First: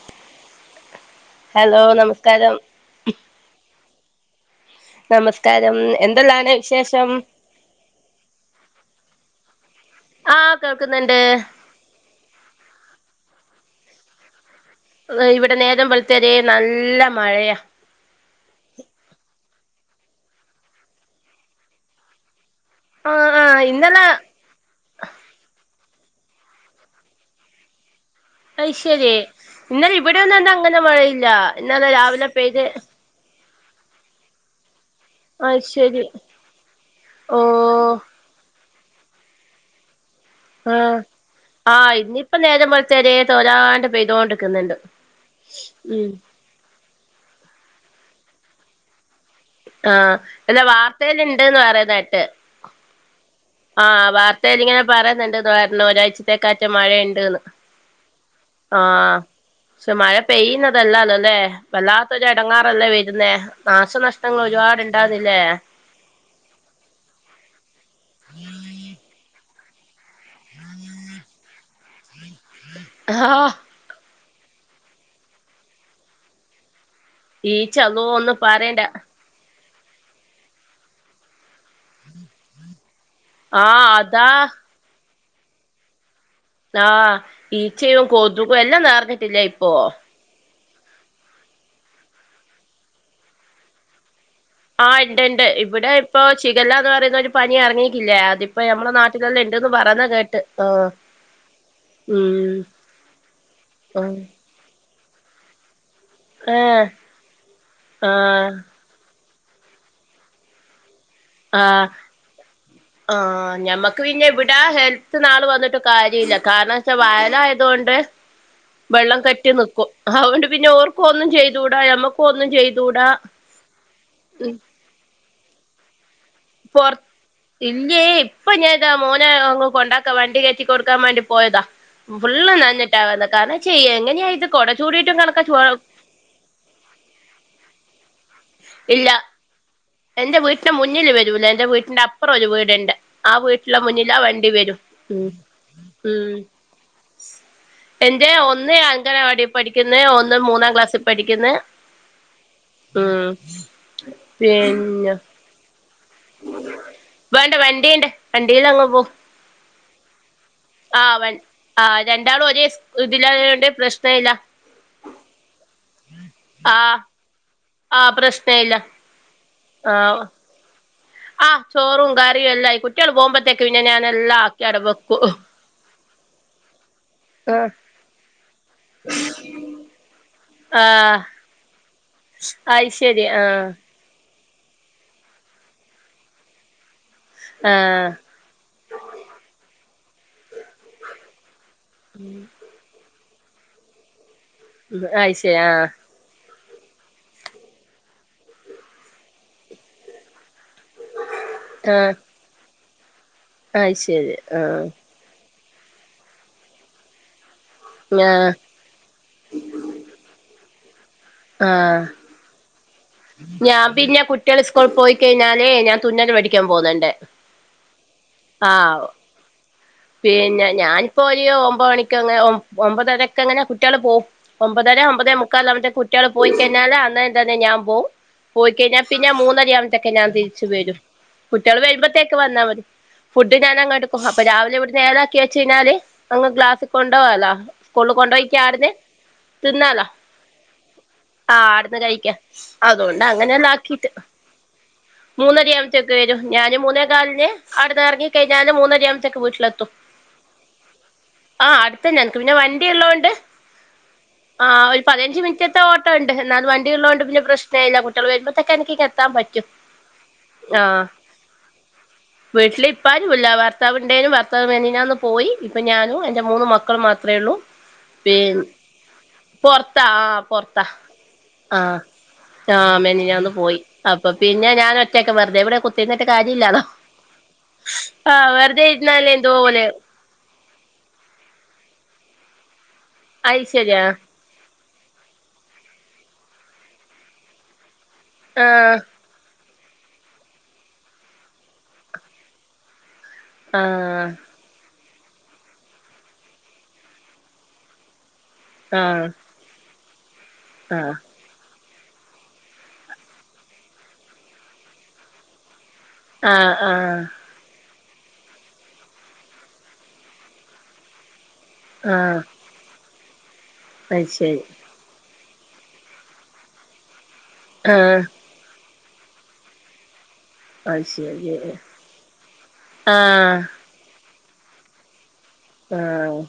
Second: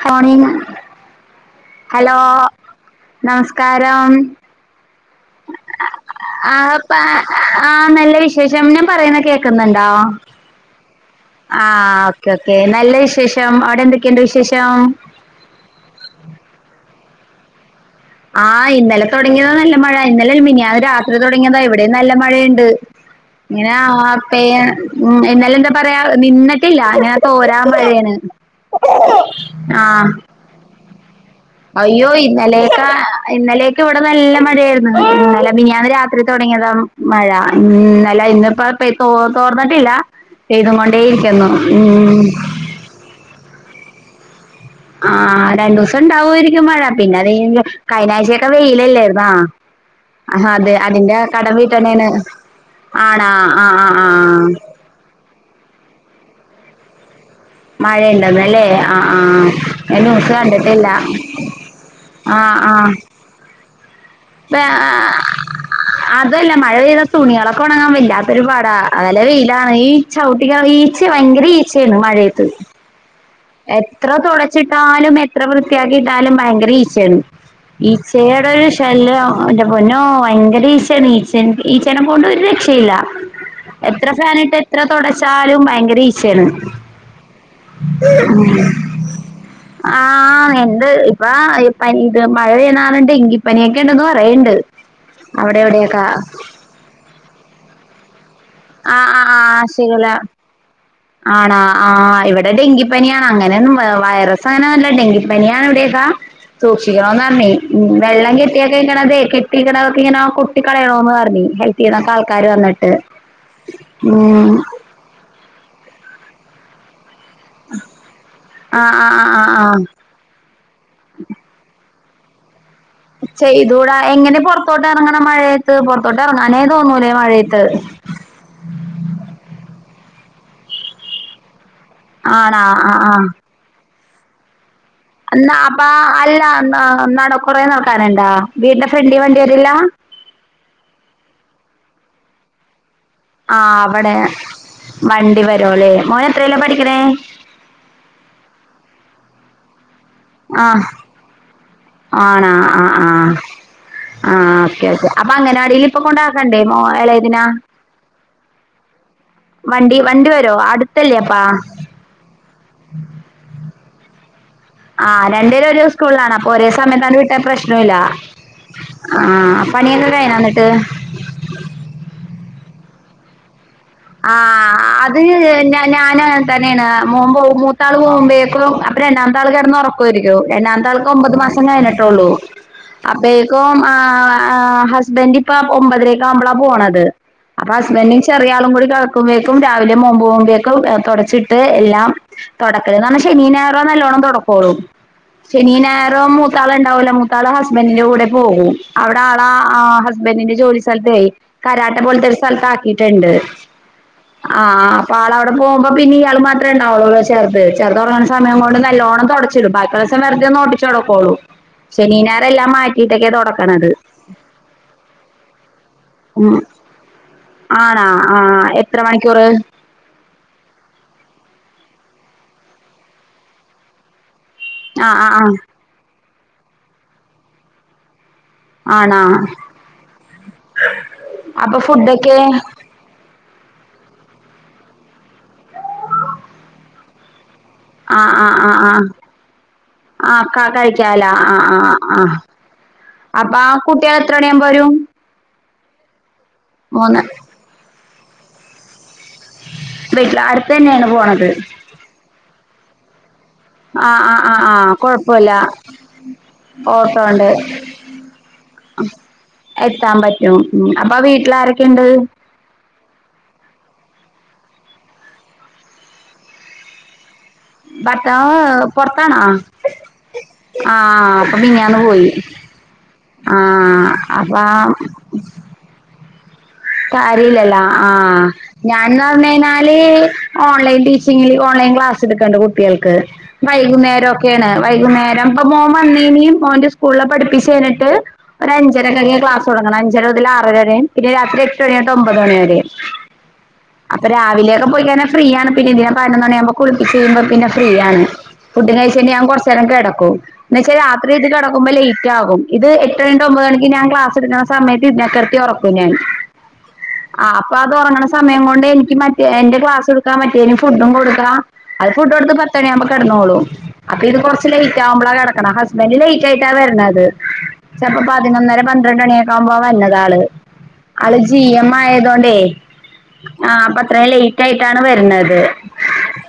ഹോണ hello നമസ്കാരം നമസ്കാരം എന്തെല്ലാണ് ആപ്പ വിശേഷം ആ നല്ല വിശേഷംനാ പറയുന്നൊക്കെ നല്ല ആഹ് കേൾക്കുന്നുണ്ട് അവിടെന്തൊക്കെയുണ്ട് വിശേഷം ഇവിടെ നേര പോലത്തേരെ നല്ല മഴയാ ആഹ് ഇന്നലെ തുടങ്ങിയതാ നല്ല മഴ ഇന്നലെ മിനിാ രാത്രി തുടങ്ങിയതോ എവിടെയും നല്ല മഴയുണ്ട് ആഹ് ആഹ് ഇന്നലെ ഇെ പറയാ നിന്നിട്ടില്ല അതിന തോരാൻ പഴേന് അഐശ്ശര്യ ഇന്നലെ ഇവിടെ വന്ന്ന്ന അങ്ങനെ മഴ അയ്യോ ഇന്നലേക്കാ ഇന്നലെയക്ക ഇവിടെ നല്ല മഴയായിരുന്നു ല്ല ഞാൻ അയ്ശരി രാത്രി തുടങ്ങിയതാ ഓഹ് മഴന്നല്ല ഇന്നിപ്പ ോ തോർന്നിട്ടില്ല ആ പെയ്തും കൊണ്ടേ ഇരിക്കുന്നു ആഹ് ഉം ഇന്നയിപ്പ നേര പോത്തരെ തോരാണ്ട് പ്തോണ്ട് ആ രണ്ടു ദിവസം ഉണ്ടാവുമായിരിക്കും മഴ പിന്നെ അത് കഴിഞ്ഞാഴ്ചയൊക്കെ വെയിലല്ലായിരുന്നാ ആഹ ആഹ് അല്ലാ അതെ അതിന്റെ വാർത്തൽ കടം ഇണ്ട്ന്ന് വീട്ടണേണ് പറയതായിട്ട് ആണാ ആഹ് ആഹ ആഹ് ആഹ് വാർത്തൽ ഇങ്ങനെ പറയുന്നുണ്ട്ാരണം ഒരാഴ്ചത്തേക്ക ആറ്റ മഴയുണ്ട്ന്ന് മഴയുണ്ടെന്നല്ലേ ആഹ് പക്ഷെ ഞാൻ മഴ ന്യൂസ് കണ്ടിട്ടില്ല പെയ്യുന്നതല്ലല്ലോല്ലേ വല്ലാത്തൊ ചട ആഹ് തങ്ങാറല്ല ആഹ് വരുന്ന നാശനഷം അതല്ല മഴ പെയ്ത തുണികളൊക്കെ ഉണങ്ങാൻ വില്ല ൊ ഒരു പടാ അല്ലെ വെയിലാണ് ഈ ചവിട്ടിക്ക ഈച്ച ഭയങ്കര ഈച്ചയാണ് മഴയത്തത് ആഹ് എത്ര തുടച്ചിട്ടാലും എത്ര വൃത്തിയാക്കിയിട്ടാലും ഭയങ്കര ഇ ച്ച ഈച്ച അള്ളോ ഒന്നും ഈച്ചയുടെ ഒരു പറയണ്ട ശല്യം എ പൊന്നോ ഭയങ്കര ഈശയാണ് ഈച്ച ഈ ചണം കൊണ്ട് ഒരു രക്ഷയില്ല ആഹ് എത്ര അതാ ഫാനായിട്ട് എത്ര തുടച്ചാലും ഭയങ്കര ഈച്ചയാണ് ആഹ് ഈച്ചയും കോതക്കും എല്ലാം നേർഞ്ഞിട്ടില്ലേ ഇപ്പോൊ ഇപ്പൊ പനി ഇത് മഴ പ്യറുണ്ട് എങ്കി പനിയൊക്കെ ഉണ്ടെന്ന് പറ ആഹ ഉണ്ട് ഇണ്ട് ഇവിടെ ഇപ്പൊ ചഗല്ല എന്ന് പറയുന്ന ഒരു പനി ഇറങ്ങിക്കില്ലേ അതി ഇപ്പ മ്മെ ആഹ് ആഹ് നാട്ടിലല്ലേ ആഹ് ഉണ്ടന്ന് പറഞ്ഞ ശിഖല കേട്ട് ആ ആണാ ആ് ഇവിടെ ഡെങ്കിപ്പനിയാണ് അങ്ങനെൊന്നും ആഹ് വൈറസ് അങ്ങനെ നല്ല ഡെങ്കിപ്പനിയാണ് ഇവിടെ ഏഹ് സൂക്ഷിക്കണംന്ന് പറഞ്ഞ വെള്ളം ആഹ് കെട്ടിയാ കഴിക്കണംതെെ ഇക്ക ഇങ്ങനെ കുട്ടികളയണോ ഹപ് ആഹ് ചെയ് ആൾക്കാര് വന്നിട്ട് ആഹ് ക്കജ ലഖാനാ സ ആ തൊണ്ട് ആഹ് ആഹ് വെള്ളം ആഹ് കറ്റി ആഹ് ആഹ് നക്കും അതുകൊണ്ട് പിന്നെ ഓർക്കും ഒന്നും ചെയ്തൂടാഞമ്മക്ക് പോന്നും ചെയ്ത് ചെയ്തൂടാ എങ്ങനെ പൊറത്തോട്ട് ഇറങ്ങണം മഴയത്ത്റ ൊറ ഇല്ല ഇപ്പൊ ഞാൻ ഇതാ മോന അങ്ങ് കൊണ്ടാക്കാ വണ്ട കൊടുക്കാൻ വേണ്ടി പോയതാ ഫുള് ആണാ ആഹ് നന്നിട്ടാവ ആഹ് കാരണം ചെയ്യ എങ്ങനെയ ഇത് കൊ എന്നാ അപ്പ അല്ല കുറേ നടക്കാരണ്ട്ണ്ട് ഇല്ല എറെ വീട്ടിന്റെ മുന്നില് വരല എൻറെ വീട്ടിന്റെ അപ്പുറം ഒരു വീട്ണ്ട് ആ വീട്ടിലെ ആഹ് അവടെ മുന്നിൽാ വണ്ടി വരും ഉ വണ്ടി വരോല്ലേ ഉ മോന് എത്രേലാ പഠിക്കണേ എന്റെ ഒന്ന് അങ്കനവാടി പഠിക്കുന്ന് ഒന്ന് മൂന്നാം ആഹ ക്ലാസ്സിൽ പഠിക്കുന്ന് ആണ ആ ആ ഉം ആ പിന്നെ ഓക്കേ ഓക്കേ അപ്പ അങ്ങനൊണെിലും ഇ കൊണ്ടാക്കണ്ടേ മോാ വേണ്ട വണ്ടിയുണ്ട് വണ്ടിൽ അങ്ങ് പോ വണ്ടി വണ്ട വ ആ വ ആ രണ്ടാളും ഒരേ ഇതില്ലാത കൊണ്ട് പ്രശ്ന ഇല്ല ആഹ് രണ്ടേര ഒരു ദിവ സ്കൂളിലാണ് അപ്പ ഒരേ ആ സമയത്ത് വിട്ടാ പ്രശ്നം ഇല്ല ആ പ്രശ്ന ഇല്ല ആഹ പനിയന്തയന വന്നിട്ട് ആഹ് ചോറും കാര്റും എല്ലായി കുറ്റികൾ പോകുമ്പത്തേക്ക ആ ല്ല അത് ഞാാന് തന്നെയാണ് മൻ പോ ആ മൂത്താൾ പോകുമ്പേക്കും അപ്പ രണ്ടാാംതാൾ കിടന്ന് പറഞ്ഞു ആ രം അത് ശരി ആ കഴിഞ്ഞി അ ആ് ഹസ്ബൻന്ഡ ഇപ്പ ഒമ്പതിലേക്ക ആകുമ്പളാ പോണത് അപ്പൊ ആ ഹസ്ബന്ഡും ചെറിയ ആളും കൂടി [unintelligible] ശനിയും ഞായറും നല്ലോണം തൊട്ക്കൊള്ളു. അത് ശരി ആ ശനിയും ഞായ മുത്താള്ണ്ടാവുല്ല മൂത്താള് ഹസ്ബൻഡിന്റെ കൂടെ പോകും അവിടെ ആള ആ ഹസ്ബൻഡിന്റെ ജോലി ജോലി സ്ഥലത്തെയ് കരാട്ട പോലത്തെ ഒരു സ്ഥലത്ത് ആക്കിട്ടുണ്ട്. അഹ് ശരി ആ പോവുമ്പോ പിന്നെ ഇയാൾ മാത്രേ ഉണ്ടാവൊള്ള ചെർത്. വെറ്ത് ഒറങ്ങ് ണ ആ സമയം കൊണ്ട് നല്ലോണം. തൊടച്ചിടും ബാക്കിയുള്ള സമയം [unintelligible] ആ [unintelligible] ആ ശനീ ഞായറും എല്ലാം മാറ്റി ഞാൻ പിന്നെ കുട്ടികൾ സ്കൂൾ പോയി കഴിഞ്ഞാലേ ഞാൻ തുന്നല് ഉം പടിക്കാൻ പോവുന്നുണ്ട് ആണാ ആഹ് ആ എത്ര മണിക്കൂറ് പിന്നെ ഞാനിപ്പോ ഒരു ഒമ്പത് മണിക്കക്ക് ഒമ്പതരക്കങ്ങനെ കുടിയാള് പോവും. ഒമ്പതര ആഹ് ഒമ്പതേ ആഹ് ആഹ് മുക്കാൽ കുട്ടികൾ പോയി കഴിഞ്ഞാല് അന്നേരം തന്നെ ഞാൻ പോകും. പോയി കഴിഞ്ഞാൽ ആണാ പിന്നെ മൂന്നരയാവുമ്പോത്തൊക്കെ ഞാൻ തിരിച്ചു വരും കുട്ടികൾ അപ്പൊ വരുമ്പോഴത്തേക്ക്ക് ഫുഡൊക്കെ വന്നാൽ മതി. ഫുഡ് ഞാന അങ് എടുക്കും അപ്പ രാവിലെ ഇവിടെ നേഏലാക്കിെ കഴിഞ്ഞാല് അങ് ഗ്ലാസ്സിൽ കൊണ്ടോ വാലോ? സ്കൂളിൽ ആഹ് ആഹ് ആഹ് കൊണ്ടുപോയിക്ക ആഹ് തിന്നാലോ ആഹ് ക കഴിക്കാലോ ആ ആഹ് ആഹ് ആടുന്ന് കഴിക്ക. ആഹ് അതോണ്ട് അങ്ങനെ അപ്പൊ ല്ലാം ആ ആക്കി വി കുട്ടികൾ എത്ര മണിയാകുമ്പോ വരും മൂന്നര ആവുമ്പത്തേക്ക് വരും ഞാന് മൂന്ന് മൂന്നേകാലിന് ആടെന്ന് എറങ്ങി കഴിഞ്ഞാല് മൂന്നര വീട്ടിലെത്തും വീട്ടില് അടുത്ത് തന്നെയാണ് പോണത് ആ അടുത്തെന്നെ എനക്ക് പിന്നെ വണ്ടിള്ളൊണ്ട് ആഹ് ആഹ് ആ ആഹ് ആഹ് ഒരു പതിനഞ്ച് കൊഴപ്പമില്ല മിനിറ്റത്തെ ഓട്ടോ ഉണ്ട് എന്നാലൽ വണ്ടിയ ഓട്ടോ ഉള്ളതോണ്ട് പിന്നെ ഉണ്ട് പ്രശ്ന എയ് ല്ല കുട്ടികൾ വരുമ്പോത്തൊക്കെ എനിക്ക് എത്താൻ പറ്റും എത്താൻ പറ്റും ആ ഉം അപ്പൊ വീട്ടിൽ ആരൊക്കെയുണ്ട് വീടില് ഇപ്പാരുല്ല ഭർത്താവ് ഇ ഭർത്താവ് മിനിഞ്ഞാന്ന് പോയി ഇപ്പം ഞാനും എൻ്റെ മൂന്ന് മക്കൾ മാത്രമേ ഉള്ളൂ. പി ഭർത്താവ് പൊറത്താണോ പൊറത്താ ആ പൊറത്താ ആഹ് അപ്പൊ ആ മിനിഞ്ഞാന്ന് പോയി ആ മെനിഞാന്ന് പോയി അപ്പൊ പിന്നെ ഞാൻ ഒറ്റക്കെ വെറുതെവിടെ കുത്തിരുന്നി കാര്ല്ലല്ല ആ ആഹ് വെറുതെ ഞാൻന്ന് ഇരുന്നാല് പറഞ്ഞ എന്തോപോലെ കഴിഞ്ഞാല് ഓൺലൈൻ ടീച്ചിങ്ങില് ഓൺലൈൻ ക്ലാസ് ക്ലാസെടുക്കണ്ട് കുട്ടികൾക്ക് അയ്ശരിയാ വൈകുന്നേരം ഒക്കെയാണ്. വൈകുന്നേരം ഇപ്പ മോൻ വന്ന് ഇനി മോന്റെ സ്കൂളിലെ പഠിപ്പിച്ച് കഴഞ്ഞിട്ട് ഒരു ആഹ് അഞ്ചര കൊക്കയാ ക്ലാസ് തുടങ്ങണം അഞ്ചര മുതൽ ആറരും പിന്നെ രാത്രി എട്ട് മണിയോട്ട് ഒമ്പത് മണി വരെയും. അപ്പൊ ആഹ് രാവിലെയൊക്കെ പോയിക്കാ ഫ്രീ ആണ് പിന്നെ ഇതിനെ പതിനൊന്നണിയാവുമ്പോ കുളിപ്പിച്ചയ്ഞ്ഞ പിന്നെ ഫ്രീ ആണ് ഫുഡി ആഹ് കഴിച്ചയിഞ്ഞ ഞാൻ കൊറച്ചേരംകടക്കും. ഓ എന്നച്ചാ ആഹ് രാത്രി ഇത് കിട കിടക്കുമ്പോൾ ആ ലേറ്റ് ആകും ഇത് എട്ടമണി തൊട്ട് ഒമ്പത് മണിക്ക് ഞാൻ ക്ലാസ്ടുക്കുന്ന സമയത്ത് ഇതിനക്കെടുത്തി ഉറക്കും ഞാൻ ആ ആ ആ അപ്പൊ അത് ഉറങ്ങണ സമയം കൊണ്ട് എനിക്ക് മറ്റേ എന്റെ ക്ലാസ് എടുക്കാ മറ്റേന്ഫുഡും കൊടുക്കാം. അത് ഫുഡ് ആഹ് കൊടുത്ത് പത്തണിയാവുമ്പോ കടന്നോളും അപ്പൊ അത് ഇത് ശരി കൊറച്ച് ലേറ്റ് ആവുമ്പളാ എടാ ഹസ്ബൻ് ലേറ്റ് ആയിട്ട വരുന്നത് ചെലപ്പൊ ആഹ് പതിനൊന്നര പന്ത്ര പന്ത്രണ്ടണിയൊക്കെ ആവുമ്പ ളാ വരുന്നതാള്. അത് ആള് ശരി ജി ആഹ് എം ആയതോണ്ടേ ആ അപ്പൊ അത്രയും ലേറ്റ് ആയിട്ടാണ് വരുന്നത്. ആ-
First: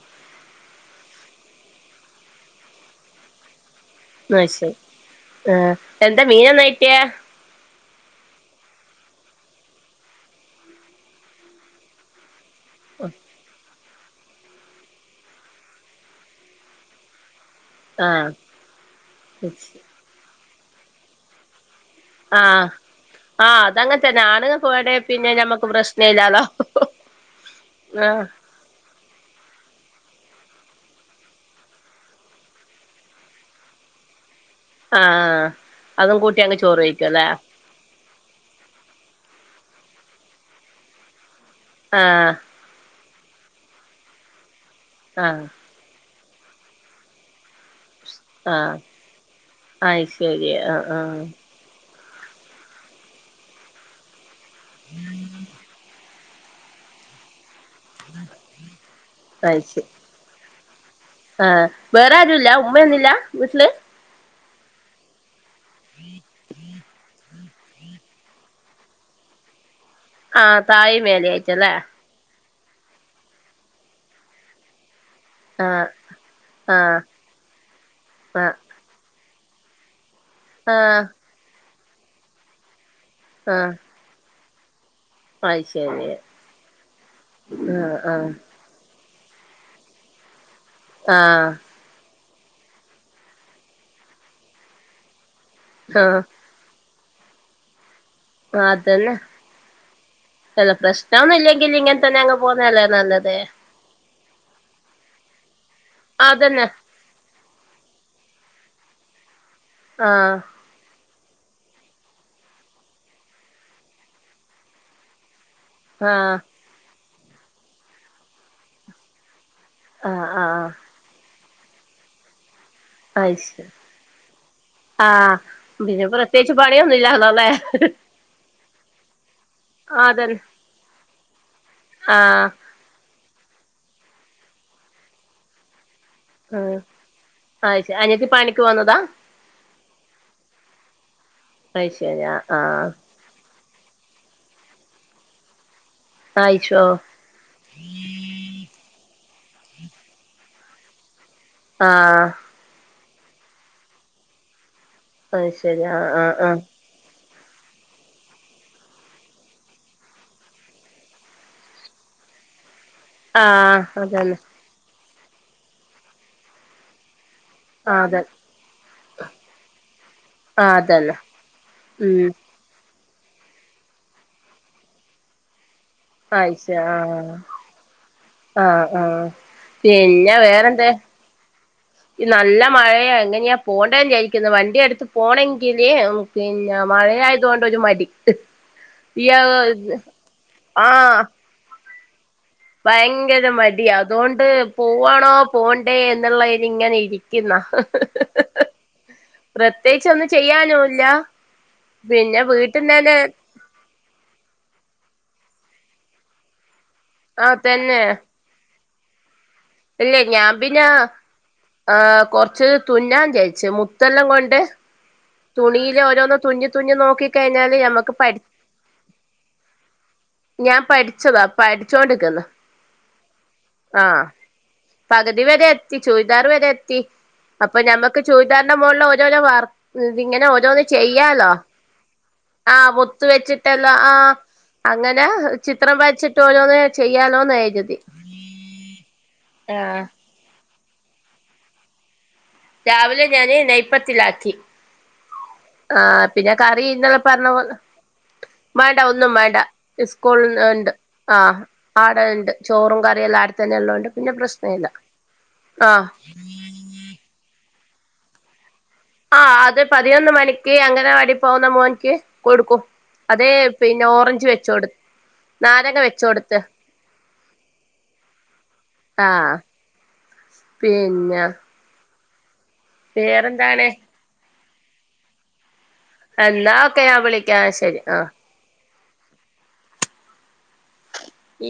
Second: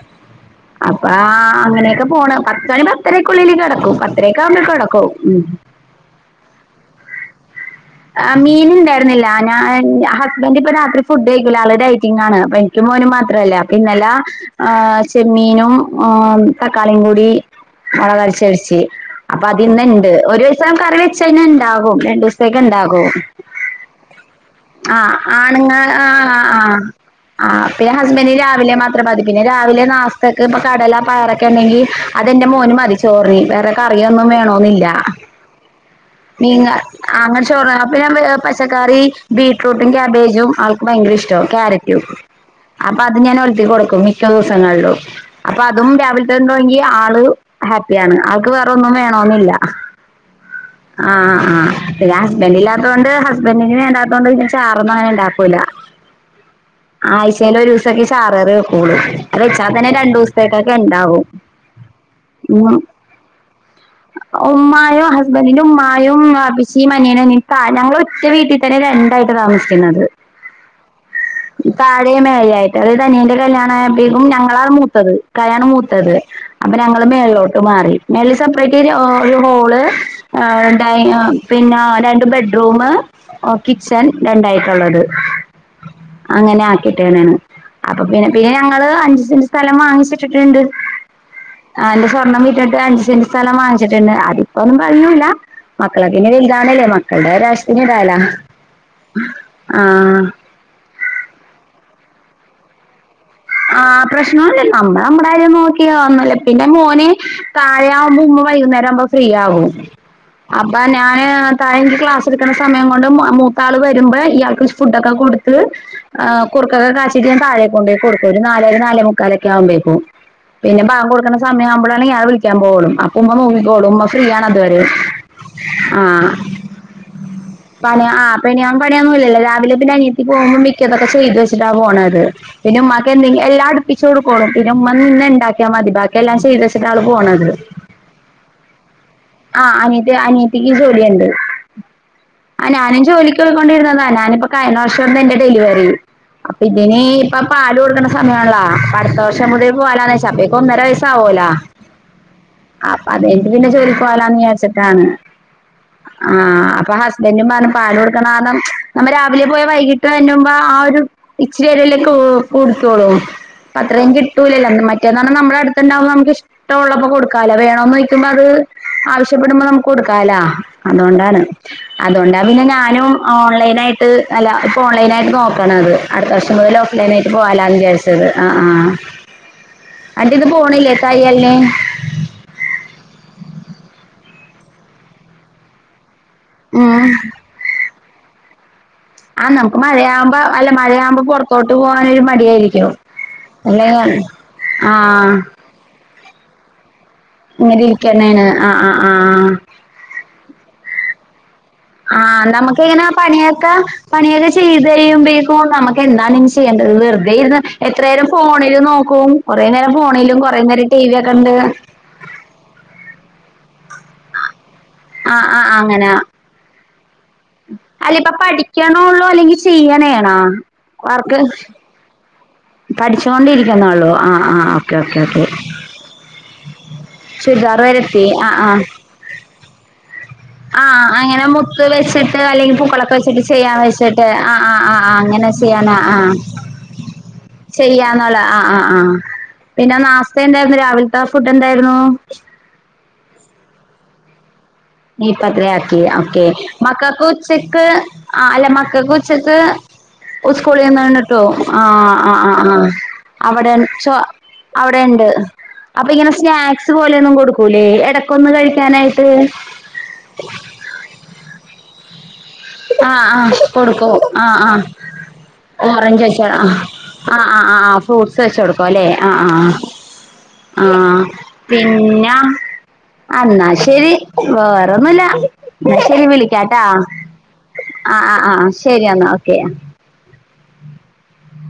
അപ്പ ആ അങ്ങനെയൊക്കെ പോണ് പത്തണി പത്തരക്കുള്ളില് കിടക്കും. അത് പത്തരയൊക്കാവുമ്പോ ശരി കിടക്കവും. ആഹ് എന്താ മീനെന്നാ കിട്ടിയേ ആ മീനിണ്ടായിരുന്നില്ല ഞാൻ ഹസ്ബൻഡ ഇപ്പ രാത്രി ഫുഡ് കഴിക്കൂല ആള് ഡയറ്റിംഗാണ്. എനിക്കും മോനും മാത്രല്ലേ അപ്പോ ഇന്നെലെ ഹ ചെമ്മീനും തക്കാളിയും കൂടി ആഹ് അതിനിണ്ട് [unintelligible] രണ്ട് ദിവസത്തേ ആഹ് ണ്ടാകോ ആഹ് അതങ്ങനെ തന്നെ ആണുങ്ങൾക്ക് വേണേ ആ പിന്നെ ഞമ്മക്ക് ആണുങ്ങ ആ പ്രശ്ന ഇല്ലാലോ ആ ആ്പിന്നെ ആഹ് ഹസ്ബന്ഡന് രാവിലെ മാത്രം മതി പിന്നെ രാവിലെ നാസ്ത ക്ക് ഇപ്പൊ കടല പയറൊക്കെ ണ്ടെങ്കി അതെന്റെ മോന് മതിച്ചോറിന് വേറെ കറിയൊന്നും വേ ആഹ് അതും കൂട്ടി അങ്ങ് ചോറ് കഴിക്കും അല്ലേ അ പിന്നെ പച്ചക്കറി ബീടറൂട്ടും ക്യാബേജും ആൾക്ക് ഭയങ്കര ഇഷ്ടമാണ് ആഹ് അപ്പൊ അത് ഞാൻ ഒലു കൊടുക്കും മിക്ക ആഹ് അപ്പ അതും രാവിലന്ന ആ ണ് അവൾക്ക് വേറെ ആഹ് ഒന്നും വേണന്നില്ല അത് ശരി ആഹ് ആഹ് ആഹ ആ് ഹസ്ബഡ ഇല്ലാ ത്തുകൊണ്ട് ഹസ്ബന്ഡറിങ്ങനെ ഉണ്ടാത്തതൊണ്ട് ഇങ്ങനെ ചാറന്നുംങ്ങനെ ഉണ്ടാക്കൂില്ല ആഴ്ചേൽ ഒരു ദിവസൊക്കെ ചാറ് വെക്കുള്ളൂ അത് വെച്ചാൽ തന്നെ രണ്ടു ദിവസത്തേക്ക ആ വേറെ ആരുല്ല ഉമ്മൊന്നില്ല വീട്ടില് ഉമ്മായു ഹസ്ബൻഡന്റെ ഉമ്മയും ബാപ്പച്ചി ഞാനിപ്പ ഞങ്ങൾ റ്റ വീട്ടിതന്നെ രണ്ടായിട്ട താമസി പിന്നത് ആഹ് താഴേം മേലേം ആയിട്ടല്ലേ താഴേ മേഴേ മറ്റത് തനിയന്റെ കല്യാണായപ്പീക്കും ഞങ്ങളാണ് മൂത്തത് ക്കയാണ് ആഹ് മൂത്തത് അപ്പൊ ആഹ് ഞങ്ങള് മേളിലോട്ട് മാറി മേളില് ആഹ് സെപ്പറേറ്റായിട്ട് ഓ ഒരു ഹോള് ഹ് ആഹ് ഡൈൻ ഒ പിന്നെ രണ്ട് ബെഡ്റൂമ് ഓ ആഹ് കിച്ചൻ രണ്ടായിട്ടൊള്ളത് അത് ശരി അങ്ങനെ ആക്കിട്ടേന്നാണ് ആഹ് അപ്പൊ പിന്നെ ആഹ് പിന്നെ ഞങ്ങള് അഞ്ച് സെൻറ് സ്ഥലം വാങ്ങിച്ചിട്ടിട്ടുണ്ട് ആ ആ എന്റെ സ്വർണം വിറ്റിട്ട് അഞ്ച് സെന്റ് സ്ഥലം വാങ്ങിച്ചിട്ടുണ്ട് അതിപ്പൊന്നും കഴിയൂല ആ എന്താണല്ലേ മക്കളുടെ ഓരോ ആശ്ര്യം അതന്നെ എല്ല പ്രശ്നൊന്നും ഇല്ലെങ്കിലിങ്ങന തന്നെ അങ് പോകുന്നതല്ലേ നല്ലത് ആ പ്രശ്നൊന്നൂല്ല നമ്മള് നമ്മുടെ കാര്യം നോക്കിയ വന്നല്ലേ പിന്നെ അതന്നെ മോന് താഴെ ആവുമ്പോ ഉമ്മ വൈകുന്നേരം ആവുമ്പോ ഫ്രീ ആവും ആഹ് അപ്പൊ അവനെ ഞാന് താഴെ എനിക്ക് ക്ലാസ് എടുക്ക്ണ സമയം കൊണ്ട് മൂത്താൾ വരുമ്പോ ഇയാൾക്ക് ഫുടൊക്കെ കൊടു ത്ത് ആഹ് കുറുക്കൊക്കെ കാചിറ്റ് ഞാൻ താഴെ കൊണ്ടേ കൊടുക്കും ഒരു നാലര നാലേ മുക്കാലൊക്കെ ക്കെ ആവുമ്പേക്കും ആഹ് ആഹ് പിന്നെ ബാങ്ക് കൊടുക്കണ സമയം ആവൂമ്പളാണ് ഞാൻ വി ളിക്കാൻ പോവും അപ്പൊമ്മ അത് ശരി നോക്കിക്കോളും ഉമ്മ ഫ്രീ ആണതുവരെ ആഹ് ആ പിന്നെ പ്രത്യേകിച്ച് പണിയൊന്നും ഇല്ലാലോ അല്ലേ പണിയ ആ അപ്പെ ഞാൻ പണിയൊന്നും ഇല്ലല്ലോ രാവിലെ പിന്നെ അനിയത്തി അതന്നെ പോകുമ്പോ മിക്കതൊക്കെ ചെയ്തു വെച്ചിട്ടാ പോണത് ആഹ് പിന്നെ ഉമ്മാക്കെന്തെങ്കി എല്ലാ അടുപ്പിച്ച് കൊടുക്കോളും പിന്നെ ഉമ്മ നിന്ന് ണ്ടാക്കിയാ മതി ബാക്കി എല്ലാം ആഹ് ചെയ്തുച്ചിട്ട ആള് പോണത് അത് ശരി അനിയത്തി പണിക്ക് പോന്നതാ ആ അനീയത്തി അനിയത്തിക്ക് ജോലിയൊണ്ട് അത് ശരി ആഹ് ആ ആഹ് ഞാനും ജോലിക്ക് കൊണ്ടിരുന്നതാ ഞാനിപ്പൊ കഴിഞ്ഞ വർഷംന്ന് എന്റെ ഡെലിവറി അപ്പൊ ആയിശോ ഇതിന് ഇപ്പ പാല് കൊടുക്കണ്ട സമയണല്ലോപ്പൊ അടുത്ത വർ ഷം മുതല് പോവാലോന്ന് വെച്ചു അപ്പേക്കും ഒന്നര വയസ്സ് ആകുലോ ആ പാല് കയ്ഞ്ഞിട്ട് പിന്നെ ജോലിക്ക് പോവാലോന്ന് വിചാരിച്ചിട്ടാണ് അത് ശരി ആഹ് ആ ആഹ് ആഹ് അപ്പൊ തെന്നെ പറഞ് പാല് കൊടുക്കണാന്നും നമ്മെ രാവിലെ പോയാ വൈകീട്ട്ന്നു ആ ഒരു ഇച്ചിരിരിയിലേക്ക് ഓ കുടു ത്തോളൂ ആഹ് അത്രേം അതന്നെ കിട്ടൂലല്ലോ മറ്റേന്ന് പറഞ്ഞാ നമ്മുടെ അടുത്തണ്ടാവുമ്പ നമു ഇഷ്ടമുള്ളപ്പോൊ കൊടുക്ക കല വേണോന്ന് ആഹ് അതെ ചോയ്ക്കുമ്പോ അത് ആവശ്യപ്പെടുമ്പോ നമുക്ക് കൊടുക്കാലാ ആഹ് അതന്നെ അതുകൊണ്ടാണ് ഉം അതുകൊണ്ടാ പിന്നെ ഞാ നും ഓൺലൈനായിട്ട് അല്ല ഇപ്പോൾ ഓൺലൈനായിട്ട് നോക്കണ അത് അടുത്ത വർഷം ആഴ്ച മുതൽ ഓഫ് ആഹ് ലൈനായിട്ട് പോവാലാന്ന് വിചാരിച്ചത് അ ആ ആഹ് ആഹ് അന്റെ പിന്നെ ഇത് വേറെന്ത് പോണില്ലേ തയ്യൽന് ഈ നല്ല മഴയ എങ്ങനെയാ പോണ്ടെന്ന്ചാരിക്കുന്നു വണ്ടി എടുത്ത് പോണമെങ്കിലേ പിന്നെ ഉം മഴയായതുകൊണ്ടൊരു മടിത്ത് ആ നമുക്ക് മഴയാവുമ്പോ അല്ല മഴയാവുമ്പൊ പൊറത്തോട്ട് പോകാനൊരു മ ഭയങ്കര മടി അതോണ്ട് പോവാണോ ആഹ് പോണ്ടേ എന്നുള്ളതില് ഇങ്ങനെ ഇരി ക്കുന്ന ഇങ്ങനെ ഇരിക്കണേണ് ആഹ് ആഹ് ആഹ് പ്രത്യേകിച്ച് ഒന്നും ചെയ്യാനോല്ല ആ നമ്മുക്കിങ്ങനെ ആ പണിയൊക്കെ പണിയൊക്കെ ചെയ്ത് കഴിയുമ്പേക്കും നമുക്ക് എന്താണ ഇഞ് ചെ യ്യേണ്ടത് വെറുതെ ആഹ് ഇരുന്ന് തന്നെ എത്രേരം ഫോണിൽ നോക്കും കൊറേ നേരം ഇല്ലേ ഫോണിലും ഞാൻ കൊറേ പിന്നെ നേരം ടി വി ഒക്കെ കണ്ട് ഹ് കുറച്ച് തുന്നാൻ തേച്ച് മുത്തെല്ലാം കൊണ്ട് ആഹ് ആഹ് തുണിയില് അങ്ങനെ ഓരോന്ന് തുന്നി തുന്നി നോക്കി കഴിഞ്ഞാല് ഞമ്മക്ക് അല്ല ഇപ്പൊ പഠി പഠിക്കണോള്ളൂ അല്ലെങ്കിൽ ചെയ്യണേണോ ഞാൻ വർക്ക് പഠിച്ചതാ പഠിച്ചോണ്ടിക്കുന്നു ആ പഠിച്ചോണ്ടിരിക്കുന്നോള്ളൂ ആഹ് ആഹ് ഓക്കെ ഓക്കെ പകുതി ഓക്കെ വരെ എത്തി ചുരിദാർ വരെ എത്തി അപ്പൊ ചുരിദാർ വരെ ഞമ്മക്ക് ചുരിദാറിന്റെ മോളില് ഓരോരോ വർ ഇതിങ്ങനെ ആ ഓരോന്ന് അങ്ങനെ ചെയ്യാലോ മുത്ത് വെച്ചിട്ട് അല്ലെങ്കിൽ ആഹ് പൂക്കളൊക്കെ മുത്ത് വെച്ചിട്ട് ചെയ്യാൻ വെച്ചിട്ടെല്ലാം വെച്ചിട്ട് ആഹ് ആ ആ ആ് അങ്ങനെ ചെയ്യാനാ ചിത്രം ആ വരച്ചിട്ട് ഓരോന്ന് ചെയ്യാലോന്ന് കരുതി ചെയ്യാന്നോല് ആ ആ ആ പിന്നെ ആഹ് നാസ്ത എന്തായിരുന്നു രാവിലത്തെ ഫുഡ് എന്തായിരുന്നു രാവിലെ ഞാനെ നെയപ്പത്തിലാക്കി നൈപ്പത്രയാക്കി ഓക്കെ ഇന്നലെ മക്കക്ക് പറഞ്ഞ പോലെ ഉച്ചക്ക് ആ അല്ല വേണ്ട മക്കക്ക് ഒന്നും ഉച്ചക്ക് വേണ്ട സ്കൂൾ ഉണ്ട് സ്കൂളിൽന്ന് ആഹ് കിട്ടുംആ ആടെ ആ ആ ഉണ്ട് ആ ചോറും കറിയെല്ലാം ആടെ അവിടെ തന്നെ ഉള്ളോണ്ട് പിന്നെ പ്രശ്ന ഇല്ല അവിടെ ആഹ് അപ്പൊ ഇങ്ങനെ സ്നാക്സ് പോലെയൊന്നും കൊടുക്കൂല്ലേ ഇടക്കൊന്ന് കഴിക്കാനായിട്ട് ആഹ് അത് പതിനൊന്ന് മണിക്ക് അങ്ങനെ വാടി പോകുന്നെ മോൻക്ക് കൊടുക്കും ആഹ് അതെ ആഹ് പിന്നെ കൊടുക്കും ഓറഞ്ച് ആഹ് വെച്ച ആഹ് കൊടു നാരങ്ങ വെച്ച ഓറഞ്ച് കൊടുത്ത് ആ ആ ആ ആ ആ ഫ്രൂട്ടസ് വെച്ച കൊട്ക്കും ല്ലെ ആ ആ ആഹ് ആ പിന്നെ പിന്നെ എന്നാ വേറെന്താണ് ശരി വേറെൊന്നുല്ല എന്നാ ശരി എന്നാ വിളിക്കാട്ടാ ഓക്കെ ഞാൻ വിളിക്കാം ശരി ആ ആഹ് ആ ആ ശരി എന്നാ ഓക്കെ ഈ